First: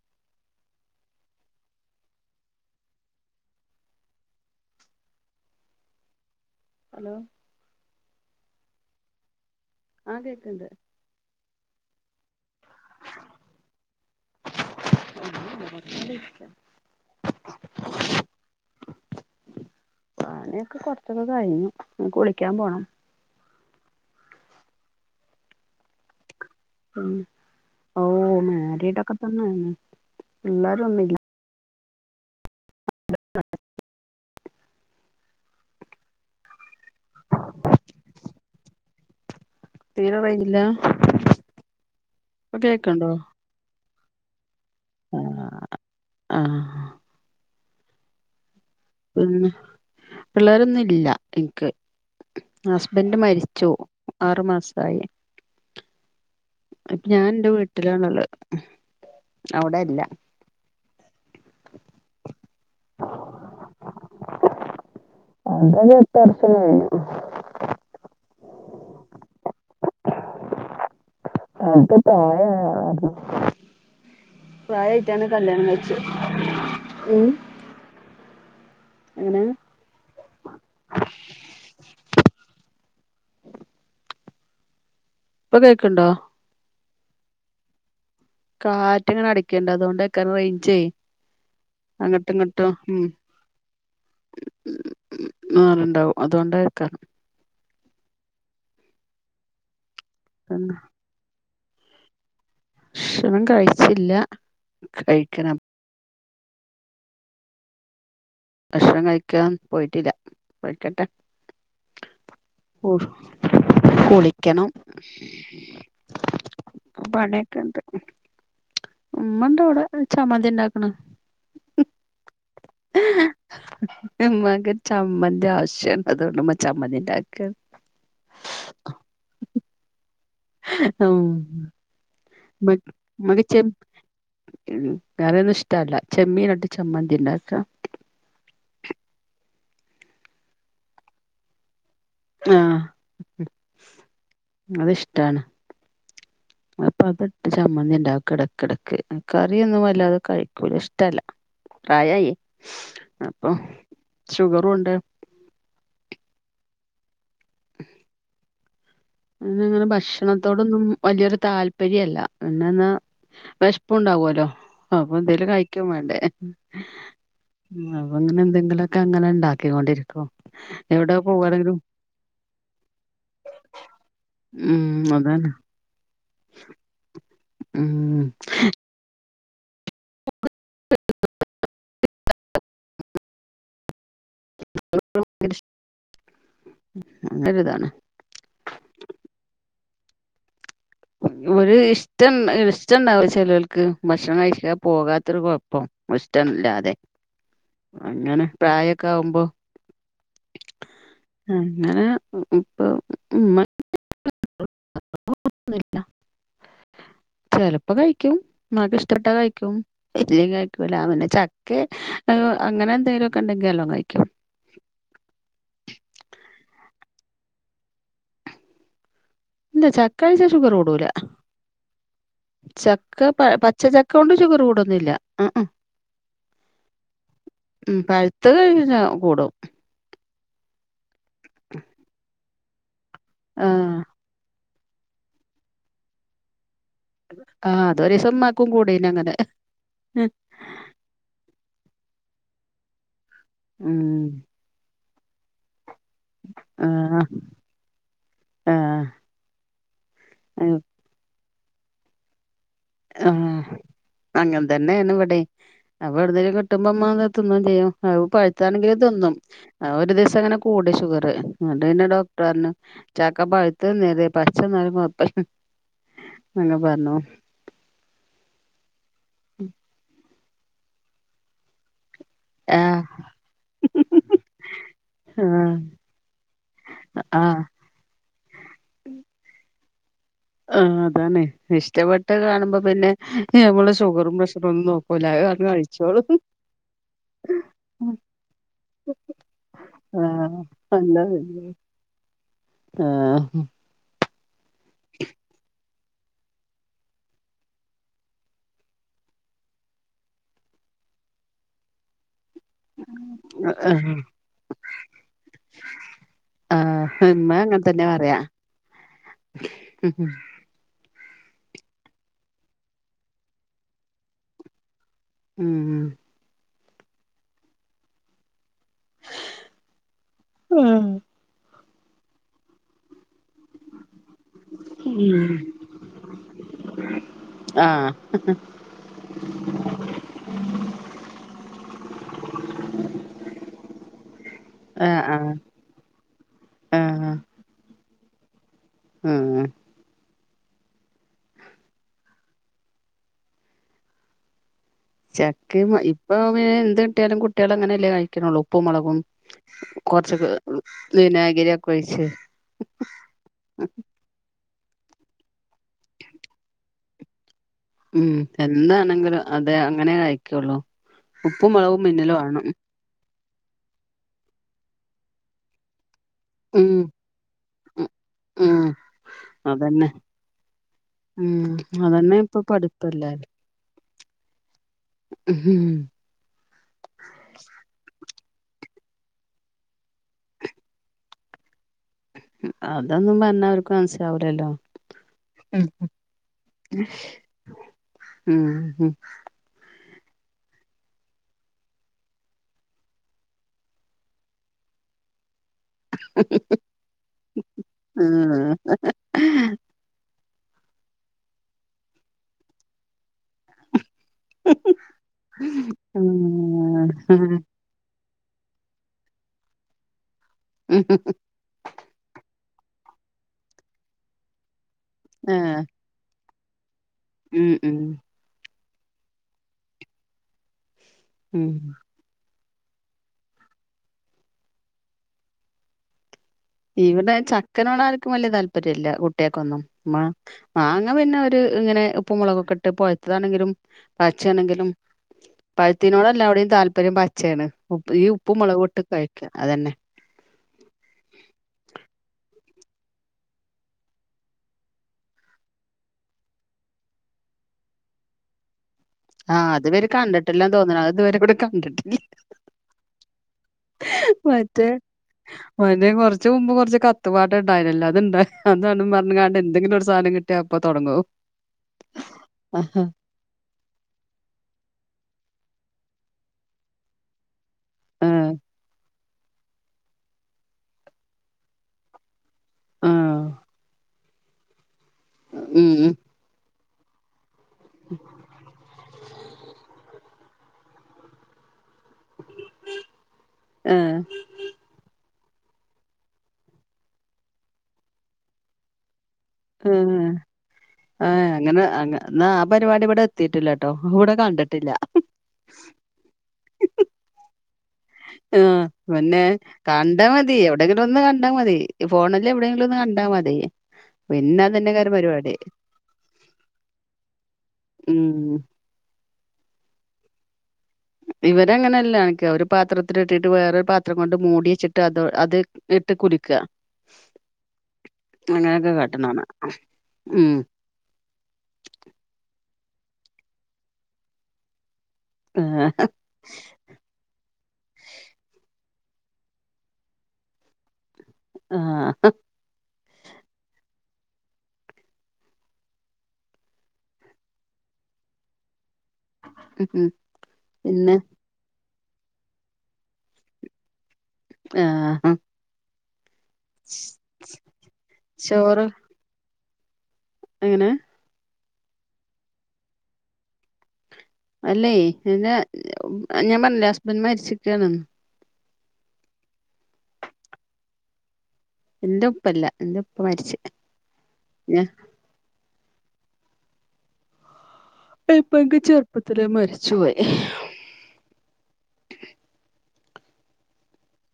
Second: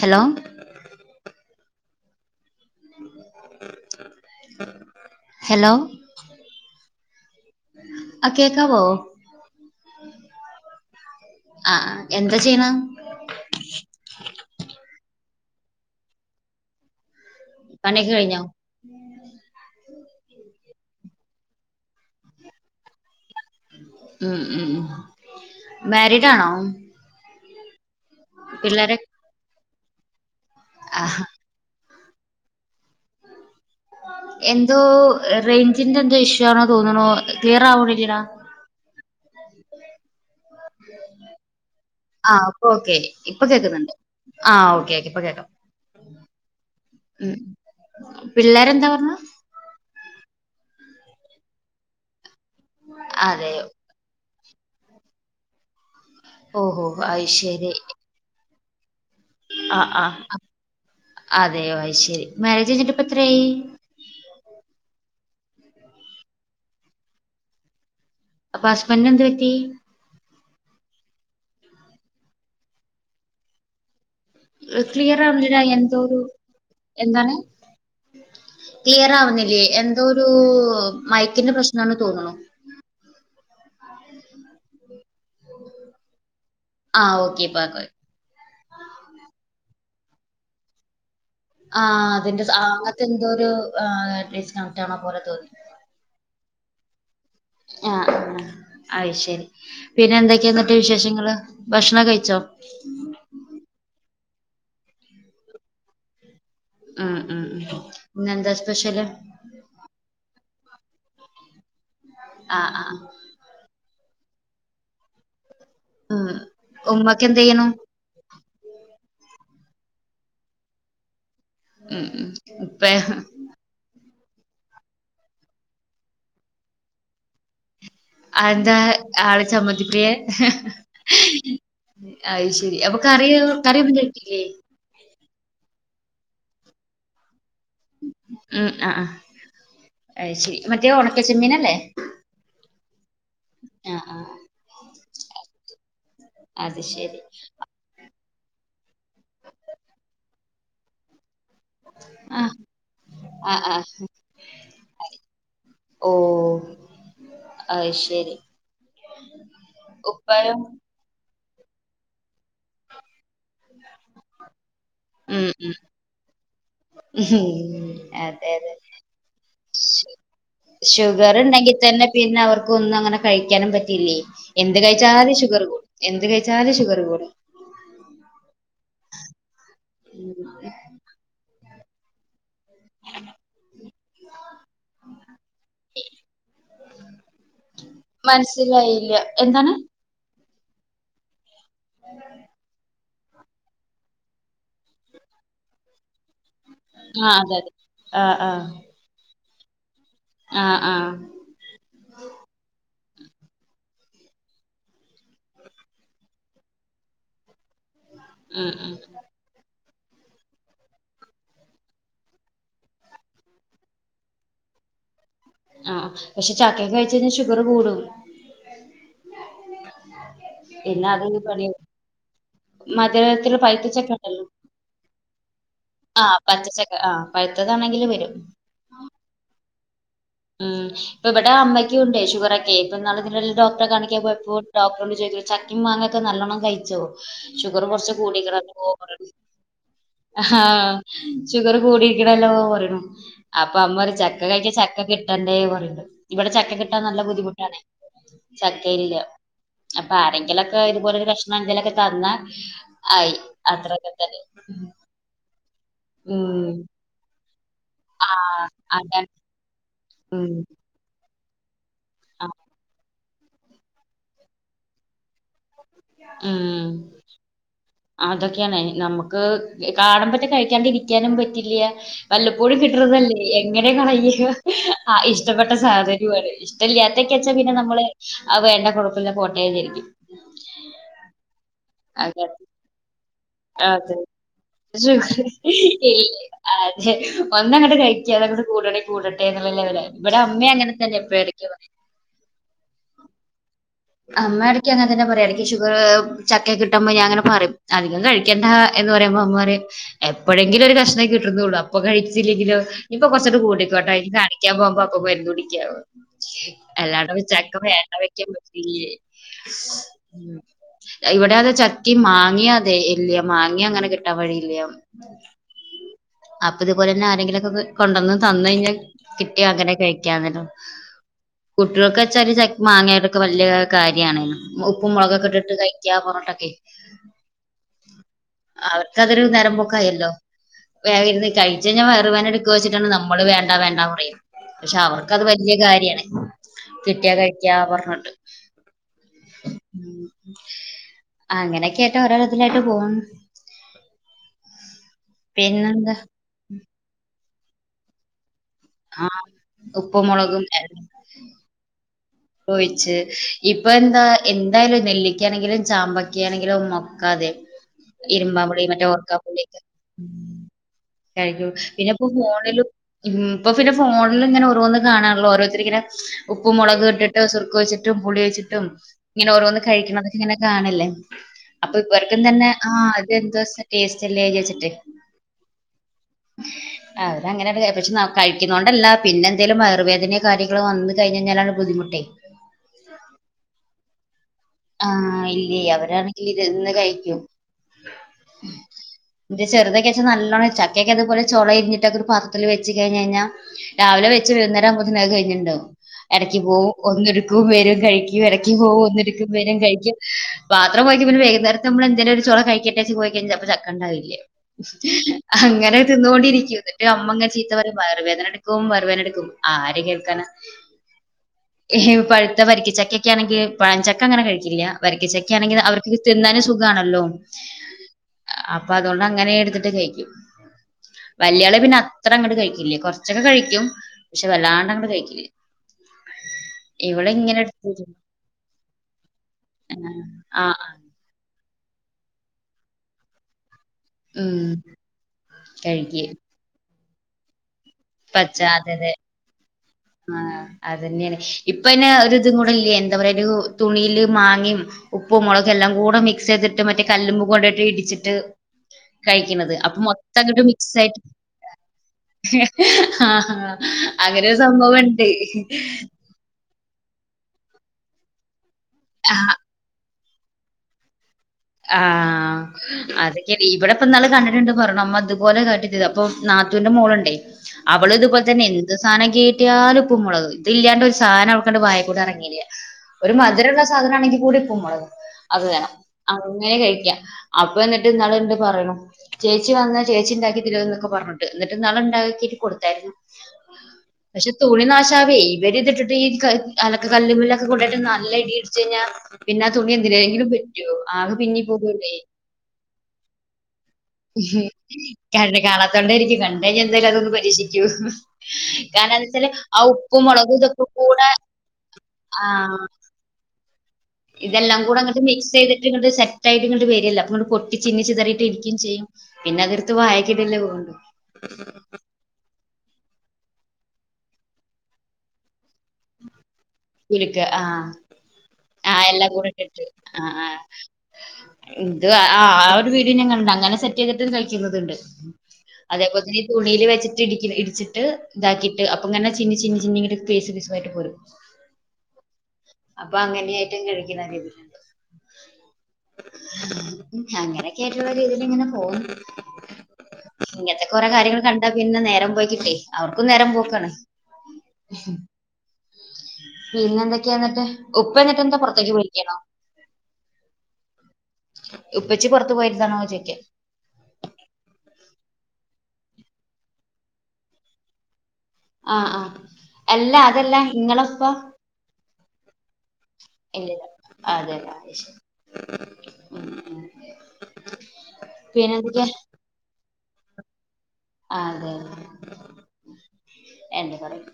Hello hello hello ആഹ് കേക്കാവോ ആഹ് കേക്കണ്ട് ആ എന്താ ചെയ്യണ [unintelligible] പണിയൊക്കെ കഴിഞ്ഞോ പണിയൊക്കെ കുറച്ചൊക്കെ കഴിഞ്ഞു നിക്ക് കുളിക്കാൻ പോണം ഉം ഉം ഉം മേരിഡ് ആണോ പിന്നെ ഓ പിള്ളേരെ മാരിഡൊക്കെ തന്നെ ആ, പിള്ളരൊന്നും ഇല്ല അ എന്തോ റേഞ്ചിന്റെ എന്തോ ഇഷ്യൂ ആണോ തോന്നണോ ക്ലിയർ ആവണില്ലല്ലേ തീരെ റെയിഞ്ച് ഇല്ല ആ ഇപ്പൊ അപ്പൊ ഓക്കെ കേക്ക്ണ്ടോ ഇപ്പൊ കേൾക്കുന്നുണ്ട് ആ ഓക്കെ ഓക്കെ ഇപ്പൊ കേക്കാം ആഹ് ഉം പിള്ളേരെ എന്താ പറഞെ പിന്ന പിള്ളേരൊന്നും ഇല്ല എനിക്ക് ഹസ്ബൻഡ് അതെയോ മരിച്ചു ആറു മാസമായി ഓഹോ ഇപ്പം അത് ഞാൻ എന്റെ ശരി വീട്ട്ലാണ് ഉള്ളത് ആഹ് ആഹ് അതെയോ അയ് ശെരി മാരേജ് കയ്ഞ്ഞിട്ട് എത്രയി? എന്തോ കേട്ട് എറക്കല്യ്യും അപ്പോ ഹസ്ബന്റിന് എന്ത് പറ്റി? അത് പ്രായായ ആളായിരുന്നു ക്ലിയർ പ്രായയിട്ടാണ് ആവുന്നില്ല കല്യാണം കൈച്ച് എന്തോ ഒരു മ് ക്ലിയറാവ്ന്നില്ല്യേ എന്തോ ഒരു മയ്ക്കിന്റെ പ്രശ്നാണ് തോന്ന്ണു. ഇപ്പം കേക്ക്ണ്ടോ? ആ ഓക്കെ പ്പ ക്കായി കാറ്റ് ഇങ്ങനെ അടക്ക്ണ്ട് അതോണ്ടേയ്കാരം റേഞ്ചേ ആ അങ്ങട്ടും അതിന്റെ ആ ഇങ്ങട്ടും അങ്ങൻത്തെ ഉം എന്തോ ഒരു ആ ഡിസ്കണക്റ്റ് ആണോ പോലെ തോന്നി. അതോണ്ടായിക്കാരം ആഹ് ആഹ് അയ് ശെരി പിന്നെ എന്തൊക്കെയ ഇന്ന്ട്ട് പിന്നെ വിശേഷങ്ങള്.? ഭഷ്ണം കഴിച്ചോ? ഭഷണം കഴിച്ചില്ല കഴിക്കണം. ഉം ഉം ഉം ഇന്നെന്താ ഷ് ഭഷണം കഴിക്കാ പോയിറ്റില്ല കയിക്കട്ടെ ആ ആ ഊ ഫ്. കുളിക്കണം ഉം. ഉമ്മക്ക് എന്ത് ചെയ്യണു പണിക്കെണ്ട്. ഉമ്മണ്ടവ്ടെ ചമ്മന്തി ഉണ്ടാക്ണ്. ഉം ഉം ഇപ്പെ? ഇമ്മക്ക് ചമ്മന്തി ആവശ്യം ണ് അതോണ്ട് ഇമ്മ ചമ്മന്തി ഇണ്ടാക്ക. അഹ് എന്താ ആള് ചമ്മന്തി പ്രിയെ? [inaudible] അയ് ശെരി അപ്പൊക്കറിയോ കറിന്നും കയിക്കില്ലേ.? ഉം കറിഒന്നും ഇഷ്ടല്ല ചെമ്മീനട്ട് ചമ്മന്തി ഇണ്ടക്കാ. ഉം ആ ആ അയ്ശെ മറ്റേ ഒണക്കച്ചെമ്മീനല്ലേ? ആഹ് ആഹ് ആഹ് അത്ഷ്ടാണ്. അപ്പം അത്. ഇട്ട് ചമ്മന്തി ഇണ്ടാ കെട കെടക്ക് കറി ന്നും വല്ലാതെ കഴിക്കൂല ഇഷ്ടല്ല. പ്രായായി ആഹ് അപ്പം ആഹ് ആഹ് ഷുഗറുണ്ട് ഓഹ് അഹ് ശെരി. അങ്ങെങ്ങനെ ഭക്ഷണത്തോടൊന്നും വല്ല്യോരു താല്പര്യല്ല പിന്നന്ന് വെഷ്പ്പു ണ്ടാവല്ലോ. അപ്പൊ എന്തേലു ഉം ഉം കഴിയ്ക്കു വേണ്ടേ? ഉം ങ്ങനെ അതെ അതെ എന്തെങ്കിലുക്കെ അങ്ങനെ ണ്ടാക്കൊണ്ടിര്ക്കു എവ്ടെ ഷുഗർ ഉണ്ടെങ്കി പോവാണെങ്കിലും തന്നെ പിന്നെ അവർക്ക് ഒന്നും അങ്ങനെ കഴിക്കാനും പറ്റിയില്ലേ എന്ത് ഉം കഴിച്ചാലു അതാണ് ഷുഗർ കൂടും എന്ത് കഴിച്ചാലു ഷുഗർ കൂടും. ഉം ഹെ [inaudible] [inaudible] [unintelligible] നല്ല ഒരു ഇതാണ്. മനസ്സിലായില്ല്യ എന്താണ്? ഒര് ഇഷ്ട്ടം ഇഷ്ട ണ്ടാവു ചെലോൽക്ക് ഭക്ഷണം കഴിക്കാ പോകാത്തൊരു കൊയപ്പം ഇപ്പം ഇഷ്ടല്ലാതെ ആഹ് അതെ അതെ അങ്ങനെ ആഹ് പ്രായൊക്കെ ആവുമ്പോ ആഹ് ആഹ്. അങ്ങനെ ഉം പ്പൊ മ്മ ന്ന് ല്ല ചെലപ്പോ കയ്ക്യും ഉം ഉം മ്മാക്ക് ഇഷ്ടപ്പെട്ടാ കൈക്യും. ഇട്ടിലി കഴിക്കൂലാ പിന്നെ ചക്കെ അതുപോ അങ്ങനെ എന്തെലൊക്കെണ്ടെങ്കി നല്ലോ കൈയ്ക്കും ആഹ് പക്ഷേ ചക്കേകഴിചെയ്ഞ്ഞാ ഷുഗറ് കൂടും. ഇല്ലാ ചക്കയ്ച്ചാ ഷുഗറ് കൂടൂല. പിന്നെ അത് പണി ചക്ക പ മധുരത്തിൽ പഴുത്ത ചക്ക പച്ചച്ചക്കോണ്ട് ഉണ്ടല്ലോ ഷുഗറ് കൂടൊന്നുല്ലാ ഇമ് ഇമ് ആഹ് പച്ചച്ചക്ക ആഹ് ഉം പഴുത്തതാണെങ്കിൽ വരും പഴുത്ത കഴിച്ചാ കൂടും. ഉം ഇപ്പൊ ഇബടെ അമ്മക്കും ഉണ്ടേയ് ഷുഗറൊക്കെ ഇപ്പന്നാള് ഇതിന്റെടേല് ഡോക്ടറെ ആഹ് കാണിക്കാ പോയപ്പോൾ ഡോക്ടറിങ്ങട്ട് ചോദിക്കേ ചക്കിം മാങ്ങിഒക്കെ നല്ലോണ്ണം കഴിച്ചോ ആഹ് ഷുഗറ് കൊർച്ച് അതൊരീസം ഉമ്മാക്കും കൂടീക്കണല്ലോ കൂടീന് [unintelligible] അങ്ങനെ ആഹാ ഷുഗറ് കൂടീക്കണല്ലോ പറയണു. അപ്പൊ അമ്മറിം ഉം ചക്ക കഴിക്കാൻ ചക്ക കിട്ടണ്ടേ പറയൂണ്ട് ഇവിടെ ചക്ക കിട്ടാൻ നല്ല ആഹ് ബുദ്ധിമുട്ടാണേ ആഹ് ചക്കയില്ല അപ്പൊ ആരെങ്കിലൊക്കെ ഇതുപോലൊരു കഷ്ണം എന്തേങ്കിലൊക്കെ തന്നാ ആയി അത്രൊക്കെതന്നെ. പിന്നെ ഇവിടെയ് അപ്പൊ എവിടെന്നങ്കിലും കിട്ടുമ്പോ അമ്മ തിന്നും ചെയും അത് ആഹ് പഴുത്താണെങ്കിലും അതാണ് തിന്നും. ആ ഒരു ദിവസം ഉം അങ്ങനെ കൂടി ഷുഗറ് എന്നിട്ട് പിന്നെ ഡോക്ടർ ആഹ് പർഞ്ഞു ചക്കപ്പഴുത്ത് തിന്നരുതേ പച്ചന്നാലും കൊയപ്പല്ല എന്നൊക്കെ പറഞ്ഞു. അതൊക്കേണ് നമുക്ക് കാണുമ്പറ്റെ കഴിക്കാണ്ടിരിക്കാനും പറ്റില്ല്യ വല്ലപ്പോഴും ആഹ് കിട്ടുന്നതല്ലേ എങ്ങനെ കളയുക ആ ഇഷ്ടപ്പെട്ട ആഹ് സാധനവുമാണ്. ഇഷ്ടമല്ലില്ലാത്തക്കച്ച ആഹ് പിന്നെ നമ്മള് വേണ്ട കൊഴപ്പല്ല പോട്ടേവിചാരിക്കും. ആഹ് അതാണേ ഇഷ്ടപ്പെട്ട അതെ കാണുമ്പോ പിന്നെ നമ്മള് അതെ ഷുഗറും പ്രഷറും ഒന്നും നോക്കൂല അത് അങ്ങ് കഴിച്ചോളും അതെ ഒന്നങ്ങോട്ട് കയി ക്കാതെങ്ങട്ട് കൂടാണേ കൂടട്ടെ എന്നുള്ള ലവലായി ഇവിടെ അമ്മ ആഹ് അങ്ങനെതന്നെ അല്ല എപ്പോഴാടക്ക പറ ആഹ് അമ്മേഎടക്ക് അങ്ങെൻതന്നെ പറയാ എടയ്ക്ക് ഷുഗർ ചക്ക കിട്ടുമ്പോ ഞാൻ ഇങ്ങനെ പറയും അധികം കഴിക്കേണ്ട എന്ന് പറയുമ്പോ അമ്മ പറയും. എപ്പോഴെങ്കിലും ഒരു കഷ്ണേ കിട്ടുന്നള്ളൂ അപ്പൊ കഴിച്ചില്ലെങ്കിലോ? ഇപ്പൊ കൊർച്ചൊക്കെ ആഹ് കൂട്ടിക്കോട്ടെ ഇനി കാണിക്കാൻ പോകുമ്പോ അപ്പൊ മരുന്ന് കുടിക്കാ ആഹ് അല്ലാണ്ടപ്പോ ഇമ്മ ചക്ക അങ്ങനെ തന്നെ വേണ്ട പറയാ വെക്കാൻ പറ്റില്ലേ ഇവിടെ അതെ ചക്കീം മാങ്ങി അതെ ഇല്ല മാങ്ങിം അങ്ങനെ കിട്ടാൻ വഴിയില്ല. ഉം അപ്പൊ ഇതുപോലെന്നെ ആരെങ്കിലൊക്കെ കൊണ്ടുവന്ന് തന്ന് കഴിഞ്ഞാൽ കിട്ടിയാ അങ്ങനെ കഴിക്കാന്നല്ലോ ഉം ആഹ് കുട്ട്യൾക്കെച്ചാല് ച മാങ്ങയോട് ക്കെ വല്ല്യ കാര്യണെയ്നും ഉപ്പും മുളകൊക്കെ ഉം ഇട്ടിട്ട് കഴിക്കാ പറഞ്ഞിട്ടൊക്കെയ് ആഹ് അവർക്കതൊരു നേരം പോക്കായല്ലോ? വേഗം ഇര്ന്ന് കഴിച്ചഴിഞ്ഞാ വയറു വേദന എടുക്കോച്ചിട്ടാണ് നമ്മള് വേണ്ട വേണ്ടാ പറയും പക്ഷേ ആഹ് അവർക്കത് ആഹ് വല്ല്യ കാര്യണ് കിട്ടിയാ കഴിക്കാ പർഞ്ഞ് ഉം ഉം അങ്ങനെയൊക്കെയായിട്ട് ഓരോരുതിലായിട്ട് പോന്ന്. ചക്കിം പിന്നെന്താ ഇപ്പൊ എന്ത് കിട്ടിയാലും കുട്ട്യാളങ്ങനെ അല്ലേ കഴിക്കണള്ളൂ ഉപ്പും മുളകും ആഹ് ഉപ്പും കൊർച്ചൊക്കെ മുളകും വിനാകിരിയൊക്കെ ഒഴിച്ച്. ഒഴിച്ച് ഇപ്പൊ എന്താ എന്തായാലും നെല്ലിക്ക ആണെങ്കിലും ചാമ്പക്ക ആണെങ്കിലും ഒക്കതേ ഉം ഇരുമ്പാമ്പുളി മറ്റേ എന്താണെങ്കിലും അതെ ഓർക്കാപ്പുളിയൊക്കെ അങ്ങനെ ഉം കഴിക്കുള്ളൂ കഴിക്കും ഉപ്പും മുളകും പിന്നെ ഇപ്പൊ മുന്നിൽ വേണം ഫോണിലും ഇമ് ഇപ്പൊ പിന്നെ ഫോൺലിങ്ങനെ ഓരോന്ന് കാണാണല്ലോ ഓരോത്തരി ഇങ്ങനെ ഉപ്പ് ഉം മുളക് ഇട്ടിട്ട് സുർക്ക ഉം ഒഴിച്ചിട്ടും പുളി ഉം ഒഴിച്ചിട്ടും ഇങ്ങനെ ഓരോന്ന് അതന്നെ കഴിക്കണതൊക്കെ ഇങ്ങനെ കാണല്ലേ ഉം അപ്പൊ അതന്നെ ഇവർക്കും ഇപ്പൊ തന്നെ ആ പഠിപ്പല്ലാരും എന്തോ ടേസ്റ്റ്ല്ലേ വിവാരിച്ചിട്ടെ ഉം ഹും എഹെ അവര് അങ്ങനെണ്ട് [unintelligible] പക്ഷേ കഴിക്കുന്നതോണ്ടല്ല പിന്നെന്തങ്കിലും വയർവേദന കാര്യങ്ങളോ വന്നു കഴിഞ്ഞാലാണ് ബുദ്ധിമുട്ടയ് അതൊന്നും പറഞ്ഞാ അവർക്ക് മനസ്സിലാവുലല്ലോ. ആഹ് ഇല്ലേയ് അവരാണെങ്കില് ഇരുന്ന് കഴിക്കും. ഉം ഉം ന്റെ ചെറുതൊക്കെച്ചാ നല്ലോണം ചക്കെക്കെ ത്പോലെ ചൊളരിഞ്ഞട്ടൊക്കെ ഒരു പത്രത്തിൽ വെച്ച് കഴിഞ്ഞഴിഞ്ഞാ രാവിലെ വെച്ച്‌ വൈകുന്നേരാവുമ്പോത്തിന് അത് കഴിഞ്ണ്ടാവും. എടയ്ക്ക് പോവും ഒന്ന്ട്ക്കും വെരും കഴിക്കും ഇടയ്ക്ക് പോകും ഒന്ന്ട് കഴിക്കും പാത്രം പോയിക്കഴിഞ്ഞാൽ പിന്നെ വൈകുന്നേരം നമ്മള് എന്തേലും ഒരു ചൊള കഴിക്കട്ടെ വെച്ച് പോയി കഴിഞ്ഞാൽ ചെലപ്പോ ചക്ക ണ്ടാവില്ല. അങ്ങനെ തിന്നോണ്ടിരിക്കും. എന്നട്ട് അമ്മങ്ങനെ ഉം ചീത്ത പറയും വയറ് വേദനട് ക്കും വയറ് വേദന എട്ക്കും ആര് കേൾക്കാന. [unintelligible] ഈ ഹി പഴുത്ത വരിക്കച്ചക്കൊക്കെ ആണെങ്കിൽ പഴംചക്ക അങ്ങനെ കഴിക്കില്ല വരിക്കച്ചക്ക ആണെങ്കിൽ അവർ. ല് തിന്നാന് സുഖണല്ലോ. ഉം ഉം. അപ്പൊ അത്കൊണ്ട് അങ്ങനെ എടുത്തിട്ട് കഴിക്കും വല്യാള് ഉം പിന്നെ അത് ത്ര അങ്ങട്ട് കഴിക്കില്ല. കൊറച്ചൊക്കെ കഴിക്കും പക്ഷെ വല്ലാണ്ട് അങ്ങട് കഴിക്കില്ല. ഇവള് ഇവ്ടെ ഇങ്ങനെ ചക്കനോട് എടുത്ത് ആർക്കും വല്യ താല്പര്യല്ല കുട്ട്യാക്കൊന്നും മ ആ മാങ്ങ ഞാൻ പിന്നെ ഒര് ഇങ്ങനെ ഉപ്പും മോള്കൊക്കിട്ട് പഴുത്തതാണെങ്കിലും. ഉം പച്ചേണെങ്കിലും കഴുകി പഴുത്തിനോടല്ല അവിടിം താല്പര്യം പച് ച്ചേണ് ഉപ്പ് ഈ ഉപ്പ് മോളകൂട്ട് കഴിക്ക അതന്നെ. ആഹ് അതെന്നെണ്. ഇപ്പഅയ്‌ന് ഒര് ഇതും കൂടെ ഇല്ലേ എന്താ പറയാ ഒരു തുണിയില് മാങ്ങിം ഉപ്പും, മോളകും എല്ലാം കൂടെ മിക്സ് ചെയ്തിട്ട് മറ്റേ കല്ല്മ്മെ കൊണ്ടോയിട്ട് ഇടിച്ചിട്ട്. ആഹ് കഴിക്കണ്ത് അത് അപ്പൊ ഇവര് മൊത്തം ഇങ്ങട്ട് കണ്ടിട്ടില്ലാന്ന് തോന്നണു അത് മിക്സായിട്ട്. ഇതുവരെ ഇവിടെ കണ്ടിട്ടില്ല ആഹ് ആഹ് അങ്ങനൊരു സംഭവ് മറ്റേ വര്നിം കൊറച്ച് മുമ്പ് കൊറച്ച് കത്ത്പാട്ട് ഇണ്ടായ്നല്ലോ അത്ണ്ട്. അതാന്നും പറഞ്ഞ് കാണ്ട് എന്തെങ്കിലും ഒരു സാനം കിട്ടിയാ അപ്പോ തൊടങ്ങും. ആഹ് അത് എടി ഇബ്ടെ ഇപ്പ ന്നാള് കണ്ടിട്ട്ണ്ട് പറിണു, അമ്മ ഇത്പോലെ കാട്ടിതരോ അപ്പൊ ന്നാത്തൂന്റെ മോളുണ്ടേ. അവള് ഇതുപോലെ ആഹ് തന്നെ എന്ത് സാധനം കേറ്റിയാലും ഇപ്പും മോളഗ് ഇത് ഇല്ലാണ്ട് ഒരു സാധനം അവൾക്കണ്ട് വായെ കൂടെ എറങ്ങില്ല്യാ. ഒര് ആഹ് മധരള്ള സാധന ആണെങ്കിൽ കൂടി ഇപ്പും മോളഗും അത് വേണം ഉം അങ്ങനെ കഴിക്കാ. അപ്പന്ന്ട്ട് ഇന്നാള്ണ്ട് പറെണു ചേച്ചി വന്നാ ചേച്ചിണ്ടാക്കി തരോന്നൊക്കെ പറഞ്ഞ്ട്. ന്ന്ട്ട് ന്നാള് ണ്ടാക്കീറ്റ് കൊടുത്താര്ന്നു. ആഹ് പഷേ തുണി നാശാവെയ് ഇവരിതിട്ടിട്ട് ഈ ക്കൽ, അലക്ക്‌ കല്ലുമല്ലൊക്കെ കൊണ്ടായിട്ട് നല്ല ഇടി ഇട്ച്ച്ഴിഞ്ഞ പിന്നെ ആ തുണി എന്തിനെങ്കിലും പറ്റ് ആഹ് അങ്ങനെ ന്നാ ആ പരിപാടി ഇവ്ടെ എത്തിട്ടില്ലട്ടോ. കണ്ണ് കാണാതോണ്ടായിരിക്കും കണ്ടഴിഞ്ഞ എന്തായാലും അതൊന്ന് പരീക്ഷിക്കും ആഹ് മുന്നെ. മുളകും കണ്ടാമതി ഇതൊക്കെ എവിടെയെങ്കിലൊന്ന് കൂടെ കണ്ടാ മതി ഈ ഫോണില് എവിടെയെങ്കിലും ഒന്ന് കണ്ടാമതി. ഇതൊംല്ലാം കൂടെ അങ്ങട്ട് മിക്സ് ചെയ്തിട്ട് ഇങ്ങട്ട് സെറ്റായിട്ട് ഇങ്ങ്ട് വെരല്ലെ അപ്പോങ്ങട്ട് പൊട്ടി ചിന്നിച്ചിതറിയിട്ട് ഉം ഇരിക്കും ചെയ്യും. പിന്നെ അതിട്ത്ത് വായക്ക്ണ്ടല്ലേ വേണ്ടു. ഇവരെങ്ങനെല്ല അൻക്ക് ഒര് പാത്രത്തിൽ ഇട്ടിട്ട് വേറൊരു പാത്രം കൊണ്ട് മൂടി വെച്ചിട്ട് അത് അത് ഇട്ട് കുല്ക്ക. കുല്ക്ക ആഹ് ആഹ് കാട്ട്ണ എല്ലാം കാണാ കൂടെട്ട്ട്ട് അഹ്‌ ഉം ആഹ് ഇത് ആ ആ ഒരു വീഡിയോ ഞങ്ങണ്ട് അങ്ങനെ സെറ്റ് ചെയ്തിട്ടന്ന് കഴിക്കുന്നത്ണ്ട്. ആഹ് അതേപോലെ തന്നെ ഇ തുണില് വെച്ച് ട്ട് ഇടിക്ക്ണ് ഇടിച്ചിട്ട് ഇതാക്കിയിട്ട് അപ്പൊങ്ങനെ ചിന്നി ചിന്നി ചിന്നി ങ്ങട്ട് പേസ് പിസായിട്ട് പോരും. ആഹ് അപ്പൊ അങ്ങനെയായിട്ടും കഴിക്കുന്നത് ഇതില്ണ്ട് അങ്ങനെയൊക്കെ ആയിട്ടുള്ള രീതിൽ ഇങ്ങനെ പോന്നു. ഉം ഇങ്ങത്തെ കൊറെ പിന്നെ കാര്യങ്ങൾ കണ്ട പിന്നെ നേരം പോയി കിട്ടൊയ്. അവർക്കും നേരം പോക്കാണ്. ആഹ. പിന്നെ എന്തൊക്കെയാ ന്ന്ട്ട് ഉപ്പ എന്നിട്ട് എന്താ ചോറ് പുറത്തേക്ക് പോയിക്കണോ? എങ്ങനെ? ഉപ്പച്ചി പൊർത്ത് പോയിരതാണോ ചോയിക്ക. അല്ലേ ഇന്റെ [inaudible] ഞാൻ പറഞ്ഞില്ലേ ഹസ്ബന്റ് മര്ച്ചക്കാണ്. ആ ആ എല്ല അതെല്ല ഇങ്ങളെപ്പ. എന്റെ ഉപ്പല്ല എന്റെ ഉപ്പ മരിച്ച് ഇല്ലെല അതെന്നെ അയ്ശെരി. ഇപ്പ പിന്നെ എക്ക് എന്തൊക്കെയാ ചെറുപ്പത്തിലേ മരിച്ചുപോയി അതെ ആഹ് എന്താ പറയ്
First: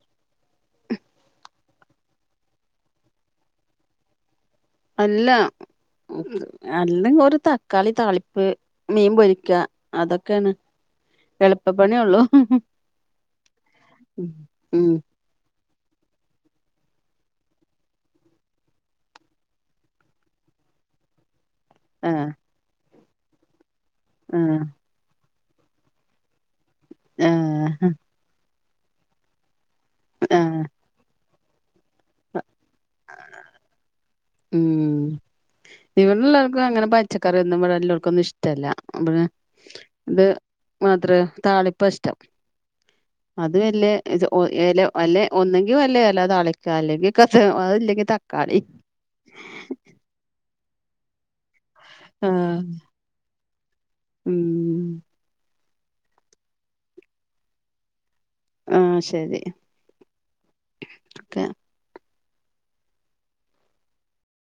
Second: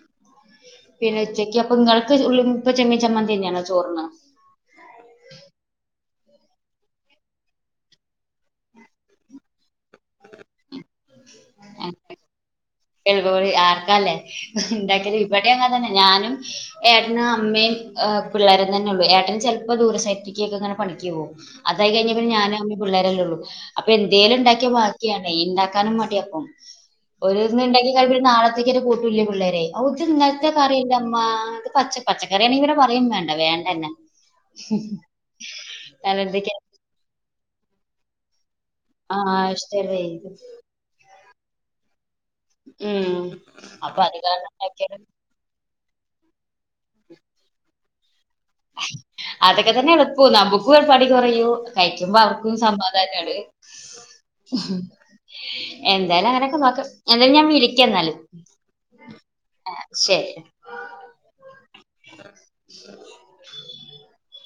പിന്നെ ഉച്ചക്ക് അപ്പ നിങ്ങൾക്ക് ച് ഉള്ളി മുപ്പ്‌ ചെമ്മീൻ ചമ്മന്തി തന്നെയാണോ ചോറിന് അല്ല അല്ലങ്കി ഒരു തക്കാളി താളിപ്പ് മീൻ പൊരിക്ക അതൊക്കെണ് എളുപ്പപ്പണിയേ ഒള്ളൂ എള്പ്പവഴി ആർക്കാല്ലേ ഉം ഇണ്ടാക്കല് ഇവിടെ അങ്ങനെ തന്നെ ഞാനും ഏട്ടനും അമ്മേം ഏഹ് പിള്ളേരും തന്നെ ഉള്ളു ഏട്ടന് ചിലപ്പോ ദൂര സൈറ്റിക്ക്‌ ക്ക്‌ങ്ങനെ പണിക്ക് പോകും അതായി കഴിഞ്ഞ ആഹ് പിന്നെ ഞാനും അമ്മേം പിള്ളേരല്ലേ ഉള്ളൂ അപ്പൊ എന്തേലും ആഹ് ഉണ്ടാക്കിയാമാത് ക്യാണെ ഇണ്ടാക്കാനും മടിയ അപ്പം ഹെ ഹ് ഇവര് നാളത്തേക്ക്‌ ഇവര് കൂട്ടില്ലേ പിള്ളേരെ ഇത് ഇന്നലത്തെ ആഹ് കറിയല്ലേമ്മ ഇത് പച്ച പച്ചക്കറിയാണെ പിന്നെ പറയും വേണ്ട വേണ്ടന്നെ ഉം വേറെ എന്തൊക്കെയ ച്ചക്കറി ഒന്നും ഇവിടാ എല്ലോർക്കൊന്നും ഇഷ്ടല്ല ആ അപ്പഴ് ഇഷ്ടല്ലേ ഇത് മാത്ര താളിപ്പ ഇഷ്ടം ഉം അത് യെല്ല അപ്പൊ അത് ഏജ് ഓ കാരണം ഏല ഉണ്ടാക്കിയാലും അല്ലെ ഒന്നെങ്കി വല്ല എല താളിക്കാ അല്ലെങ്കി കഥ അല്ലെങ്കി തക്കാളി അതൊക്കെ തന്നെ എളുപ്പം നമ്മുക്കും പണി കുറയൂ കഴിക്കുമ്പോ അവർക്കും ആഹ് സമാധാനാണ് ഉം ഹമ് എന്തായാലും അങ്ങനെയൊക്കെ നോക്ക്‌ എന്തായാലും ഞാൻ വിളിക്ക എന്നാല് ആഹ് ശരി ശരി ഓക്കെ [unintelligible]